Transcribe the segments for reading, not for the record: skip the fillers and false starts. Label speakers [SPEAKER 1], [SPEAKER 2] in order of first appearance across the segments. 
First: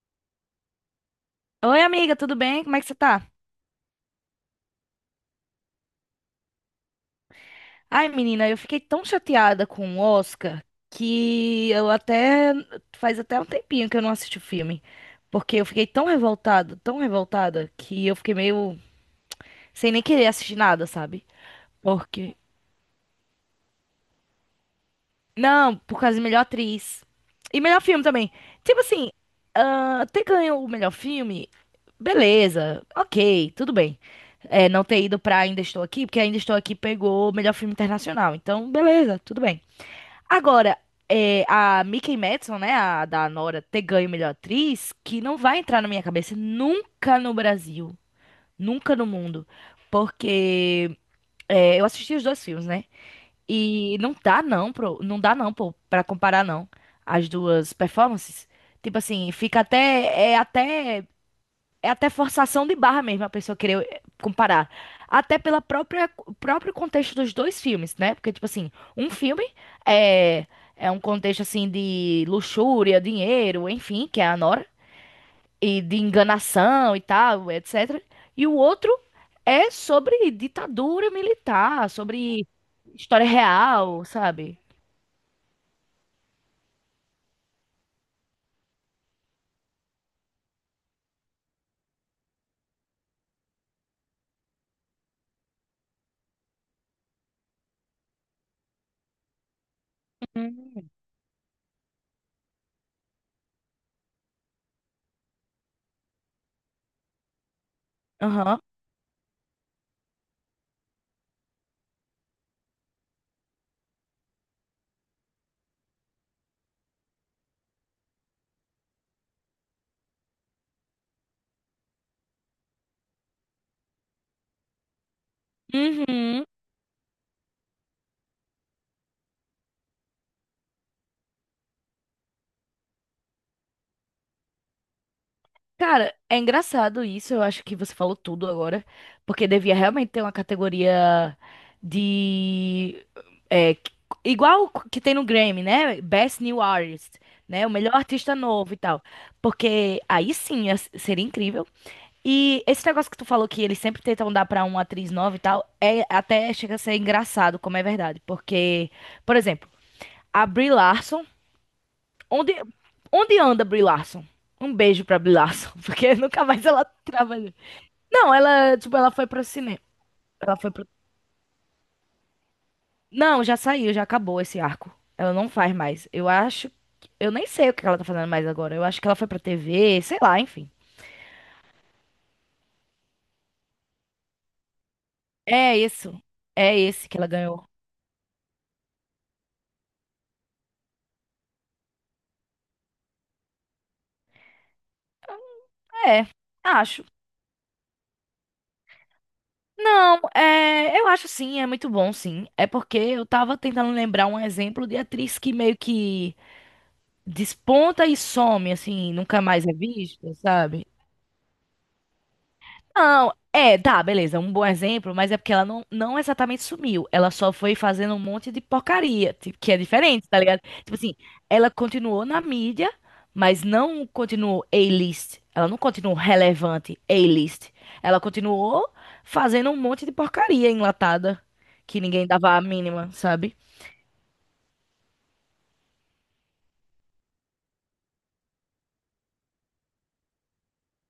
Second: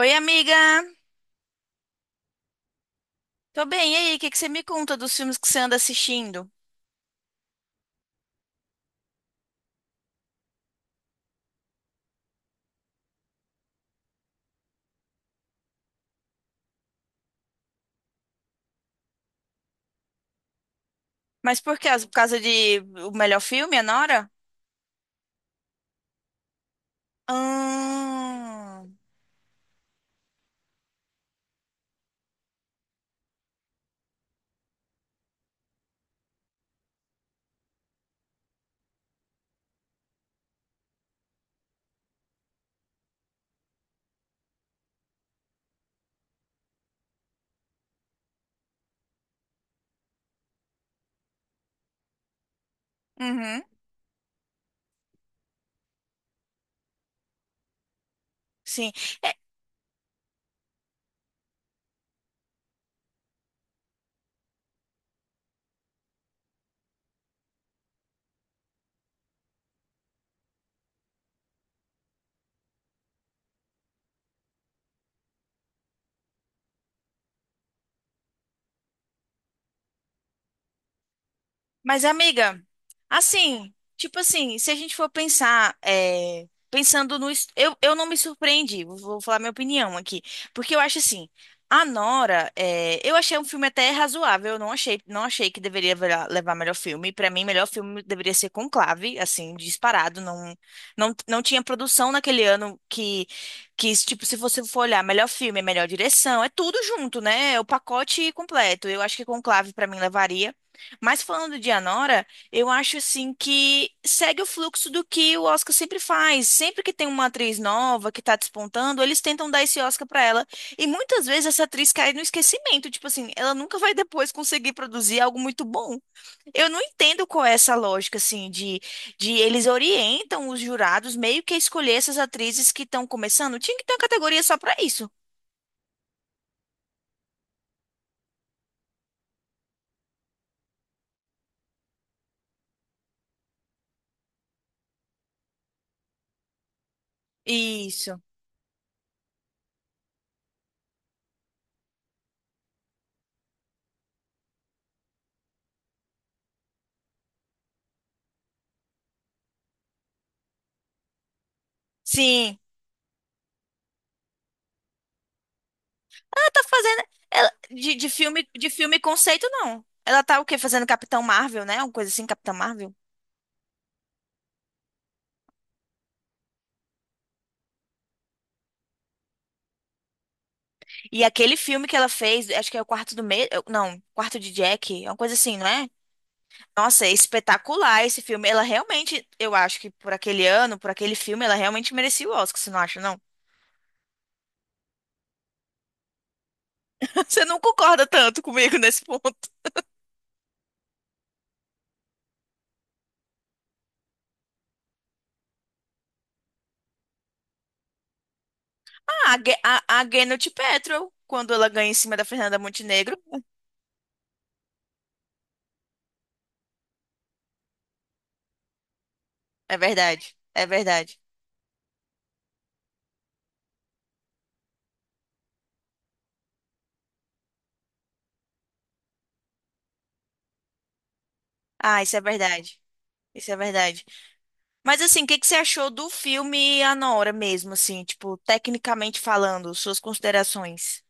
[SPEAKER 1] Oi, amiga!
[SPEAKER 2] Oi, amiga, tudo bem? Como é que você tá?
[SPEAKER 1] Tô bem, e aí? O que que você me conta dos filmes que você anda assistindo?
[SPEAKER 2] Ai, menina, eu fiquei tão chateada com o Oscar que eu até faz até um tempinho que eu não assisti o filme, porque eu fiquei tão revoltada que eu fiquei meio sem nem querer assistir nada, sabe?
[SPEAKER 1] Mas por quê? Por
[SPEAKER 2] Porque
[SPEAKER 1] causa de o melhor filme, Anora?
[SPEAKER 2] não, por causa de melhor atriz e melhor filme também. Tipo
[SPEAKER 1] Ah,
[SPEAKER 2] assim, ah, ter ganho o melhor filme, beleza, ok, tudo bem. É, não ter ido pra Ainda Estou Aqui, porque Ainda Estou Aqui pegou o melhor filme internacional. Então, beleza, tudo bem. Agora, a Mikey Madison, né, a da Nora, ter ganho melhor atriz, que não vai entrar na minha cabeça nunca no Brasil, nunca no mundo, porque eu assisti os dois filmes, né?
[SPEAKER 1] uhum,
[SPEAKER 2] E não dá não, não dá não, pô, pra comparar não as duas performances.
[SPEAKER 1] sim.
[SPEAKER 2] Tipo assim, fica até é até é até forçação de barra mesmo a pessoa querer comparar. Até pela própria próprio contexto dos dois filmes, né? Porque, tipo assim, um filme é, é um contexto, assim, de luxúria, dinheiro, enfim, que é a Nora, e de enganação e tal, etc. E o outro é sobre ditadura militar,
[SPEAKER 1] Mas,
[SPEAKER 2] sobre
[SPEAKER 1] amiga,
[SPEAKER 2] história
[SPEAKER 1] assim,
[SPEAKER 2] real,
[SPEAKER 1] tipo assim,
[SPEAKER 2] sabe?
[SPEAKER 1] se a gente for pensar, pensando no. Eu não me surpreendi, vou falar minha opinião aqui. Porque eu acho assim, a Nora, eu achei um filme até razoável, eu não achei, não achei que deveria levar melhor filme. Pra mim, melhor filme deveria ser Conclave, assim, disparado. Não,
[SPEAKER 2] Hum.
[SPEAKER 1] não, não tinha produção naquele ano que, tipo, se você for olhar, melhor filme, melhor direção, é tudo junto, né? É o pacote
[SPEAKER 2] Aham.
[SPEAKER 1] completo. Eu acho que Conclave, pra mim, levaria. Mas falando de Anora, eu acho assim que segue o fluxo do que o Oscar sempre faz. Sempre que tem uma atriz nova que tá despontando, eles tentam dar esse Oscar pra ela. E muitas vezes essa atriz cai no esquecimento, tipo assim, ela nunca vai depois conseguir produzir algo muito bom.
[SPEAKER 2] Uhum.
[SPEAKER 1] Eu não entendo qual é essa lógica assim de eles orientam os jurados meio que a escolher essas atrizes que estão começando. Tinha que ter uma categoria só pra isso.
[SPEAKER 2] Cara, é engraçado isso, eu acho que você falou tudo agora, porque devia realmente ter uma categoria de é, igual que tem no Grammy, né? Best New Artist, né? O melhor
[SPEAKER 1] Isso.
[SPEAKER 2] artista novo e tal. Porque aí sim seria incrível. E esse negócio que tu falou que eles sempre tentam dar pra uma atriz nova e tal, é até chega a ser engraçado, como é verdade, porque, por exemplo, a Brie Larson. Onde,
[SPEAKER 1] Sim.
[SPEAKER 2] onde anda Brie Larson? Um beijo pra Brie Larson, porque nunca
[SPEAKER 1] Tá
[SPEAKER 2] mais ela
[SPEAKER 1] fazendo
[SPEAKER 2] trabalhou.
[SPEAKER 1] de
[SPEAKER 2] Não,
[SPEAKER 1] filme de
[SPEAKER 2] ela, tipo,
[SPEAKER 1] filme
[SPEAKER 2] ela foi pro
[SPEAKER 1] conceito
[SPEAKER 2] cinema.
[SPEAKER 1] não. Ela tá o
[SPEAKER 2] Ela
[SPEAKER 1] quê?
[SPEAKER 2] foi
[SPEAKER 1] Fazendo
[SPEAKER 2] pro.
[SPEAKER 1] Capitão Marvel, né? Uma coisa assim, Capitão Marvel.
[SPEAKER 2] Não, já saiu, já acabou esse arco. Ela não faz mais. Eu acho. Eu nem sei o que ela tá fazendo mais agora. Eu acho que ela foi pra TV, sei lá, enfim.
[SPEAKER 1] E aquele filme que ela fez, acho que é o Quarto do Medo, não, Quarto de Jack, é uma coisa assim, não
[SPEAKER 2] É
[SPEAKER 1] é?
[SPEAKER 2] isso. É
[SPEAKER 1] Nossa,
[SPEAKER 2] esse
[SPEAKER 1] é
[SPEAKER 2] que ela ganhou.
[SPEAKER 1] espetacular esse filme. Ela realmente, eu acho que por aquele ano, por aquele filme, ela realmente merecia o Oscar, você não acha, não?
[SPEAKER 2] É, acho.
[SPEAKER 1] Você não concorda tanto comigo nesse ponto.
[SPEAKER 2] Não, é, eu acho sim, é muito bom, sim. É porque eu tava tentando lembrar um exemplo de atriz que meio que desponta e some, assim,
[SPEAKER 1] Ah, a,
[SPEAKER 2] nunca
[SPEAKER 1] Ge-
[SPEAKER 2] mais é
[SPEAKER 1] a, a
[SPEAKER 2] vista,
[SPEAKER 1] Gwyneth
[SPEAKER 2] sabe?
[SPEAKER 1] Paltrow, quando ela ganha em cima da Fernanda Montenegro,
[SPEAKER 2] Não, é, tá, beleza, um bom exemplo, mas é porque ela não, não exatamente sumiu. Ela só foi fazendo um monte de porcaria, tipo, que
[SPEAKER 1] é
[SPEAKER 2] é diferente,
[SPEAKER 1] verdade.
[SPEAKER 2] tá ligado?
[SPEAKER 1] É
[SPEAKER 2] Tipo assim,
[SPEAKER 1] verdade.
[SPEAKER 2] ela continuou na mídia, mas não continuou A-list. Ela não continuou relevante A-list. Ela continuou fazendo um monte de porcaria enlatada, que
[SPEAKER 1] Ah, isso é
[SPEAKER 2] ninguém dava a
[SPEAKER 1] verdade.
[SPEAKER 2] mínima,
[SPEAKER 1] Isso é
[SPEAKER 2] sabe?
[SPEAKER 1] verdade. Mas assim, o que que você achou do filme Anora mesmo, assim, tipo, tecnicamente falando, suas considerações?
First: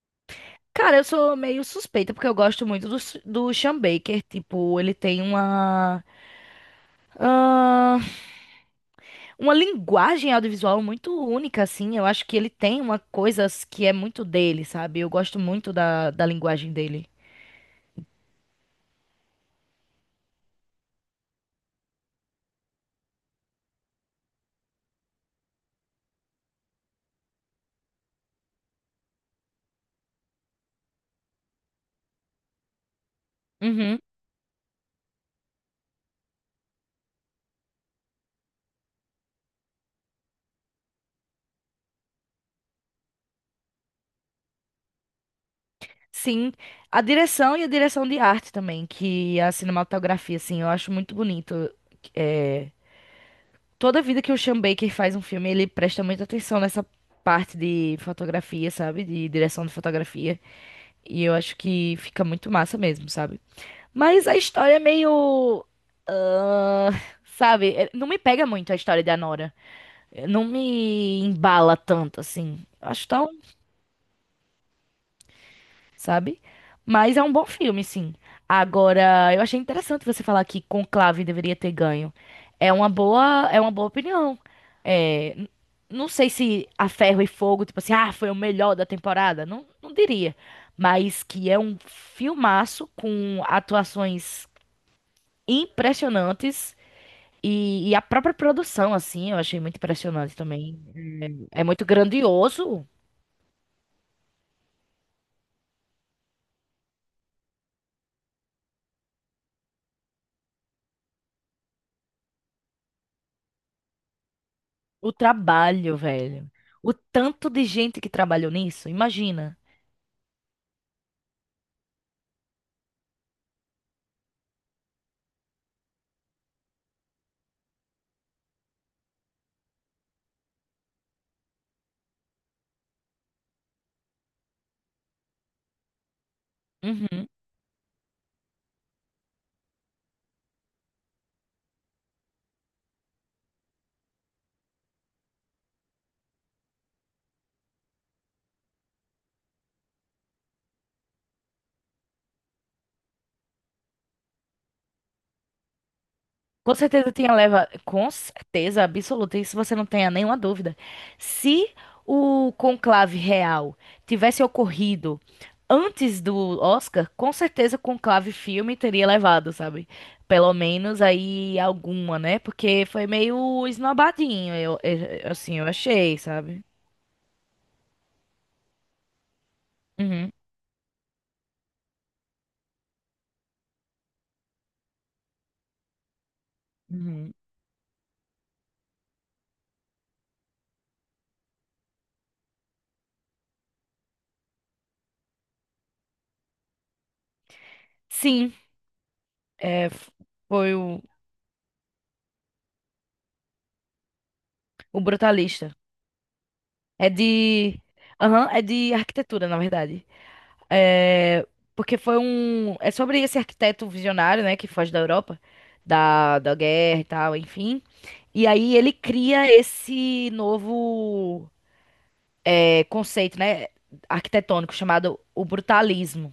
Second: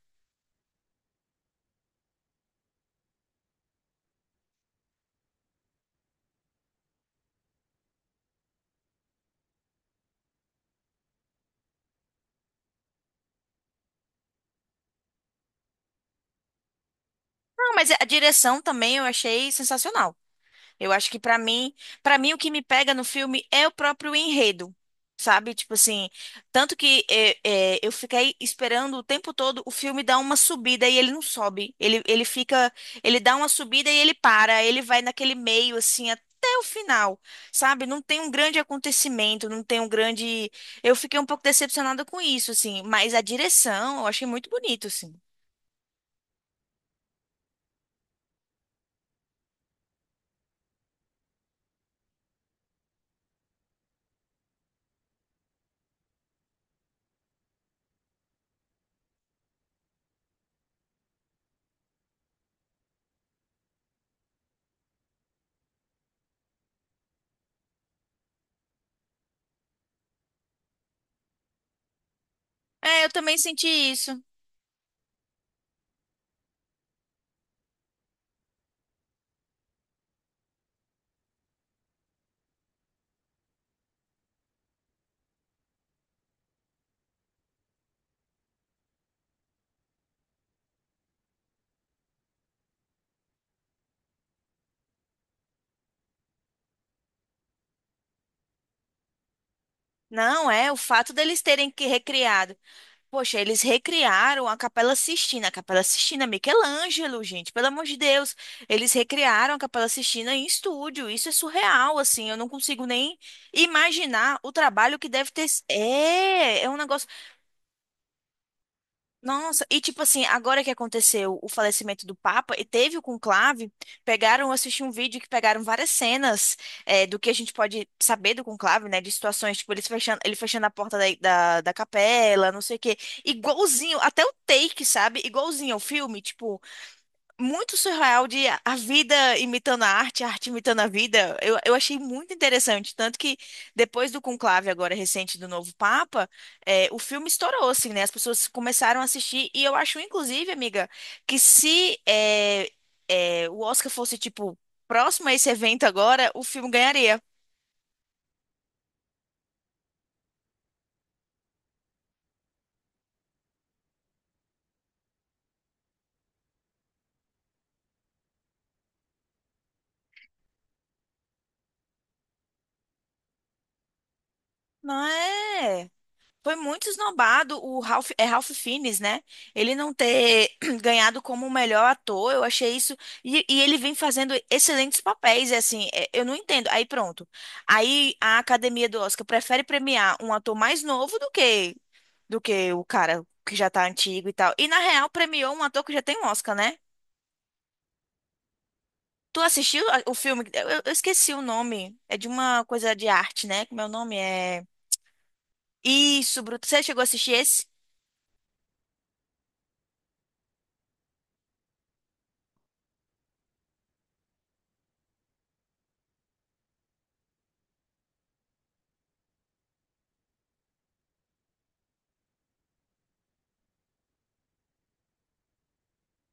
[SPEAKER 2] Cara, eu sou meio suspeita porque eu gosto muito do Sean Baker. Tipo, ele tem ah, uma linguagem audiovisual muito única, assim. Eu acho que ele tem uma coisa que é muito dele, sabe? Eu gosto muito da linguagem dele.
[SPEAKER 1] Não, mas a direção também eu achei sensacional. Eu acho que pra mim, para mim o que me pega no filme é o próprio enredo, sabe? Tipo assim, tanto que eu fiquei esperando o tempo todo o filme dar uma subida e ele não sobe. Ele fica, ele dá uma subida e
[SPEAKER 2] Uhum.
[SPEAKER 1] ele para, ele vai naquele meio assim até o final, sabe? Não tem um grande acontecimento, não tem um grande. Eu fiquei um pouco decepcionada com isso, assim, mas a direção eu achei muito bonito, assim.
[SPEAKER 2] Sim. A direção e a direção de arte também, que a cinematografia, assim, eu acho muito bonito. É, toda vida que o Sean Baker faz um filme, ele presta muita atenção nessa parte de fotografia, sabe? De direção de fotografia. E eu acho que fica muito massa mesmo, sabe? Mas a história é meio. ah, sabe? É, não me pega muito a história da Nora. Não me embala tanto, assim.
[SPEAKER 1] É,
[SPEAKER 2] Acho
[SPEAKER 1] eu
[SPEAKER 2] tão,
[SPEAKER 1] também senti isso.
[SPEAKER 2] sabe? Mas é um bom filme, sim. Agora, eu achei interessante você falar que Conclave deveria ter ganho. É uma boa opinião. É, não sei se A Ferro e Fogo, tipo assim, foi o melhor da temporada. Não, não diria. Mas que é um filmaço com atuações impressionantes e a própria produção, assim, eu achei muito impressionante
[SPEAKER 1] Não, é o
[SPEAKER 2] também.
[SPEAKER 1] fato deles
[SPEAKER 2] É
[SPEAKER 1] terem
[SPEAKER 2] muito
[SPEAKER 1] que recriado.
[SPEAKER 2] grandioso.
[SPEAKER 1] Poxa, eles recriaram a Capela Sistina. A Capela Sistina, é Michelangelo, gente, pelo amor de Deus. Eles recriaram a Capela Sistina em estúdio. Isso é surreal, assim. Eu não consigo nem imaginar o trabalho que
[SPEAKER 2] O
[SPEAKER 1] deve ter.
[SPEAKER 2] trabalho, velho.
[SPEAKER 1] É, é um
[SPEAKER 2] O
[SPEAKER 1] negócio
[SPEAKER 2] tanto de gente que trabalhou nisso, imagina.
[SPEAKER 1] nossa, e tipo assim, agora que aconteceu o falecimento do Papa, e teve o conclave, pegaram, eu assisti um vídeo que pegaram várias cenas do que a gente pode saber do conclave, né? De situações, tipo, eles fechando, ele fechando a porta da capela, não sei o quê. Igualzinho, até o take, sabe? Igualzinho ao filme, tipo,
[SPEAKER 2] Uhum.
[SPEAKER 1] muito surreal de a vida imitando a arte imitando a vida. Eu achei muito interessante. Tanto que depois do conclave agora recente do novo Papa, o filme estourou, assim, né? As pessoas começaram a assistir. E eu acho, inclusive, amiga, que se o Oscar fosse, tipo, próximo a esse evento agora, o filme
[SPEAKER 2] Com certeza
[SPEAKER 1] ganharia.
[SPEAKER 2] tinha leva, com certeza absoluta, isso você não tenha nenhuma dúvida. Se o conclave real tivesse ocorrido antes do Oscar, com certeza o conclave filme teria levado, sabe? Pelo menos aí alguma, né? Porque foi meio esnobadinho,
[SPEAKER 1] Não
[SPEAKER 2] assim, eu
[SPEAKER 1] é?
[SPEAKER 2] achei,
[SPEAKER 1] Foi
[SPEAKER 2] sabe?
[SPEAKER 1] muito esnobado o Ralph, é Ralph Fiennes, né? Ele não
[SPEAKER 2] Uhum,
[SPEAKER 1] ter ganhado como o melhor ator, eu achei isso. E ele vem fazendo excelentes papéis, e assim, é, eu não entendo. Aí pronto.
[SPEAKER 2] uhum.
[SPEAKER 1] Aí a academia do Oscar prefere premiar um ator mais novo do que o cara que já tá antigo e tal. E na real premiou um ator que já tem um Oscar, né?
[SPEAKER 2] Sim,
[SPEAKER 1] Tu assistiu
[SPEAKER 2] é, f-
[SPEAKER 1] o filme?
[SPEAKER 2] foi
[SPEAKER 1] Eu
[SPEAKER 2] o
[SPEAKER 1] esqueci o nome. É de uma coisa de arte, né? Como é o nome? É.
[SPEAKER 2] O Brutalista.
[SPEAKER 1] Isso, Bruto. Você chegou a
[SPEAKER 2] É
[SPEAKER 1] assistir esse?
[SPEAKER 2] de. Aham, é de arquitetura, na verdade. É. Porque foi um. É sobre esse arquiteto visionário, né? Que foge da Europa, da guerra e tal, enfim. E aí ele cria esse novo conceito, né? Arquitetônico chamado o brutalismo.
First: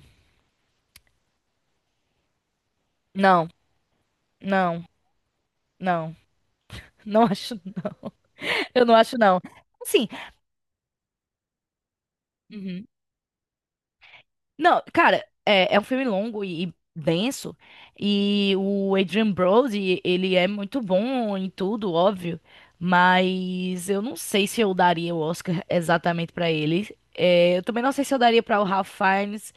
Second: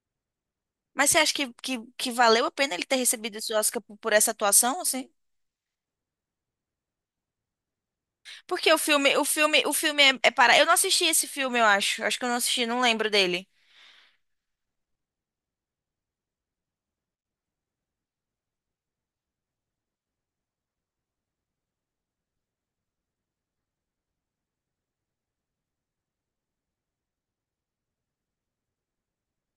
[SPEAKER 1] Mas você acha que valeu a pena ele ter recebido
[SPEAKER 2] Não,
[SPEAKER 1] esse Oscar por essa atuação,
[SPEAKER 2] não,
[SPEAKER 1] assim?
[SPEAKER 2] não. Não acho.
[SPEAKER 1] Porque
[SPEAKER 2] Eu não acho, não.
[SPEAKER 1] o filme
[SPEAKER 2] Assim.
[SPEAKER 1] é, é para. Eu não assisti esse filme, eu acho. Acho que eu não assisti, não lembro dele.
[SPEAKER 2] Não, cara, é um filme longo e denso. E o Adrian Brody, ele é muito bom em tudo, óbvio. Mas eu não sei se eu daria o Oscar exatamente pra ele. É, eu também não sei se eu daria pra o Ralph Fiennes.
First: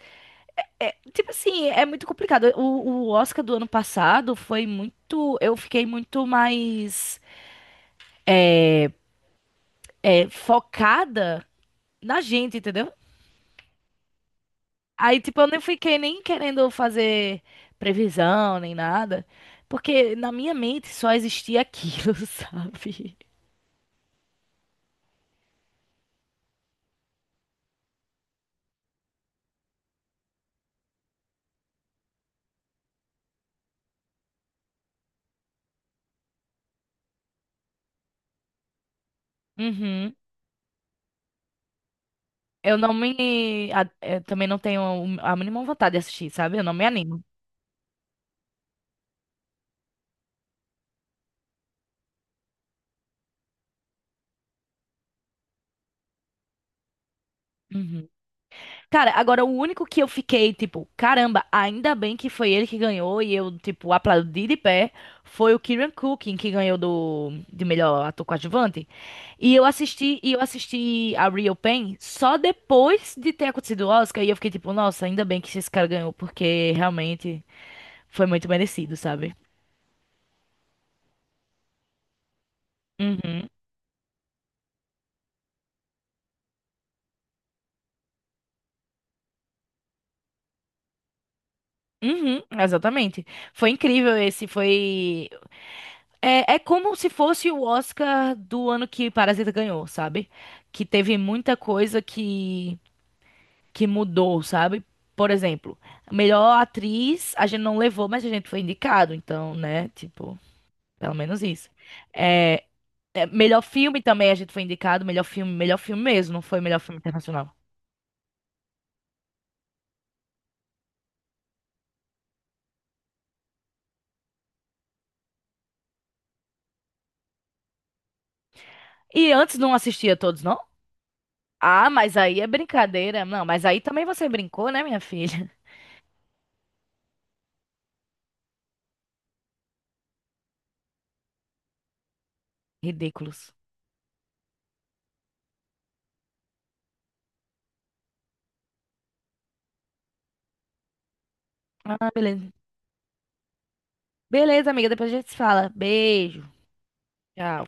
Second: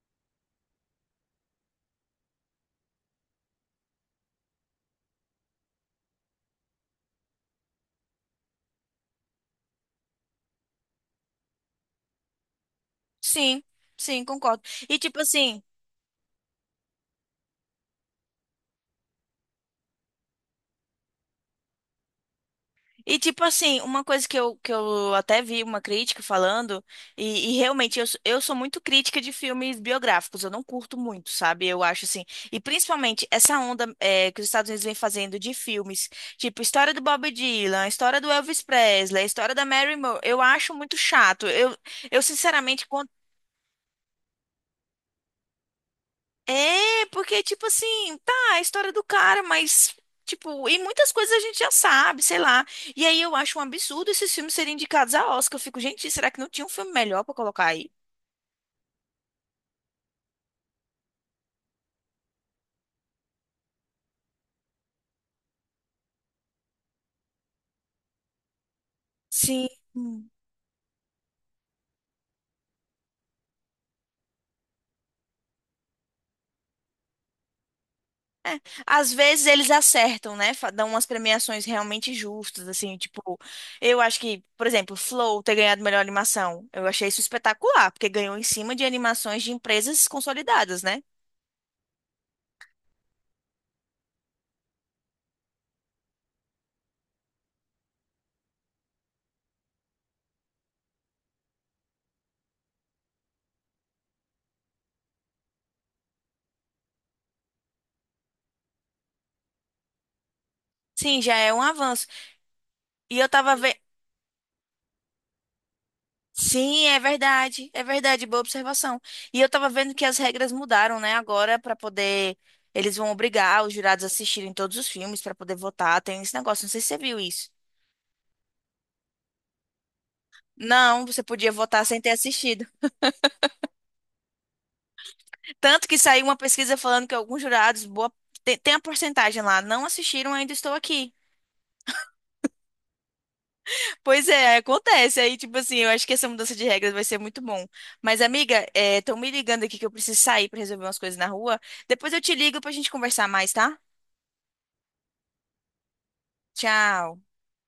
[SPEAKER 2] É, tipo assim, é muito complicado. O Oscar do ano passado foi muito. Eu fiquei muito mais focada na gente, entendeu?
[SPEAKER 1] Sim, sim, concordo. E tipo
[SPEAKER 2] Aí, tipo, eu nem
[SPEAKER 1] assim,
[SPEAKER 2] fiquei nem querendo fazer previsão nem nada, porque na minha mente só existia aquilo, sabe?
[SPEAKER 1] e tipo assim, uma coisa que eu até vi uma crítica falando, e realmente eu, eu sou muito crítica de filmes biográficos, eu não curto muito, sabe? Eu acho assim. E principalmente essa onda que os Estados Unidos vem fazendo de filmes, tipo história do Bob Dylan, história do Elvis Presley, história da Mary
[SPEAKER 2] Uhum.
[SPEAKER 1] Moore, eu acho muito chato. Eu
[SPEAKER 2] Eu
[SPEAKER 1] sinceramente,
[SPEAKER 2] não me. a- eu também não tenho a mínima vontade de assistir, sabe? Eu não me
[SPEAKER 1] é,
[SPEAKER 2] animo.
[SPEAKER 1] porque, tipo assim, tá, a história do cara, mas, tipo, e muitas coisas a gente já sabe, sei lá. E aí eu acho um absurdo esses filmes serem indicados a Oscar. Eu fico, gente, será que não tinha um filme melhor pra colocar aí?
[SPEAKER 2] Uhum. Cara, agora o único que eu fiquei, tipo, caramba, ainda bem que foi ele que ganhou e eu, tipo, aplaudi de pé, foi o Kieran Culkin que ganhou do de melhor ator coadjuvante. E eu
[SPEAKER 1] Sim.
[SPEAKER 2] assisti, e eu assisti a Real Pain só depois de ter acontecido o Oscar e eu fiquei tipo, nossa, ainda bem que esse cara ganhou, porque realmente foi muito merecido,
[SPEAKER 1] Às
[SPEAKER 2] sabe?
[SPEAKER 1] vezes eles acertam, né? Dão umas premiações realmente justas, assim, tipo,
[SPEAKER 2] Uhum.
[SPEAKER 1] eu acho que, por exemplo, Flow ter ganhado melhor animação, eu achei isso espetacular, porque ganhou em cima de animações de empresas consolidadas, né?
[SPEAKER 2] Uhum, exatamente. Foi incrível esse. É como se fosse o Oscar do ano que Parasita ganhou, sabe? Que teve muita coisa que mudou, sabe? Por exemplo, melhor atriz a gente não levou, mas a gente foi indicado, então, né? Tipo, pelo
[SPEAKER 1] Sim, já
[SPEAKER 2] menos
[SPEAKER 1] é um
[SPEAKER 2] isso.
[SPEAKER 1] avanço.
[SPEAKER 2] É,
[SPEAKER 1] E
[SPEAKER 2] é,
[SPEAKER 1] eu tava
[SPEAKER 2] melhor filme também a gente foi indicado, melhor filme mesmo, não foi melhor
[SPEAKER 1] sim,
[SPEAKER 2] filme internacional.
[SPEAKER 1] é verdade, boa observação. E eu tava vendo que as regras mudaram, né, agora para poder eles vão obrigar os jurados a assistirem todos os filmes para poder votar, tem esse negócio, não sei se você viu isso.
[SPEAKER 2] E antes não assistia todos, não?
[SPEAKER 1] Não, você podia votar
[SPEAKER 2] Ah,
[SPEAKER 1] sem ter
[SPEAKER 2] mas aí é
[SPEAKER 1] assistido.
[SPEAKER 2] brincadeira. Não, mas aí também você brincou, né, minha filha?
[SPEAKER 1] Tanto que saiu uma pesquisa falando que alguns jurados, boa tem, tem a porcentagem lá, não assistiram, ainda estou aqui.
[SPEAKER 2] Ridículos.
[SPEAKER 1] Pois é, acontece. Aí, tipo assim, eu acho que essa mudança de regras vai ser muito bom. Mas, amiga, estão me ligando aqui que eu preciso sair para resolver umas coisas na rua.
[SPEAKER 2] Ah,
[SPEAKER 1] Depois eu te
[SPEAKER 2] beleza.
[SPEAKER 1] ligo pra gente conversar mais, tá?
[SPEAKER 2] Beleza, amiga, depois a gente se fala. Beijo.
[SPEAKER 1] Tchau.
[SPEAKER 2] Já.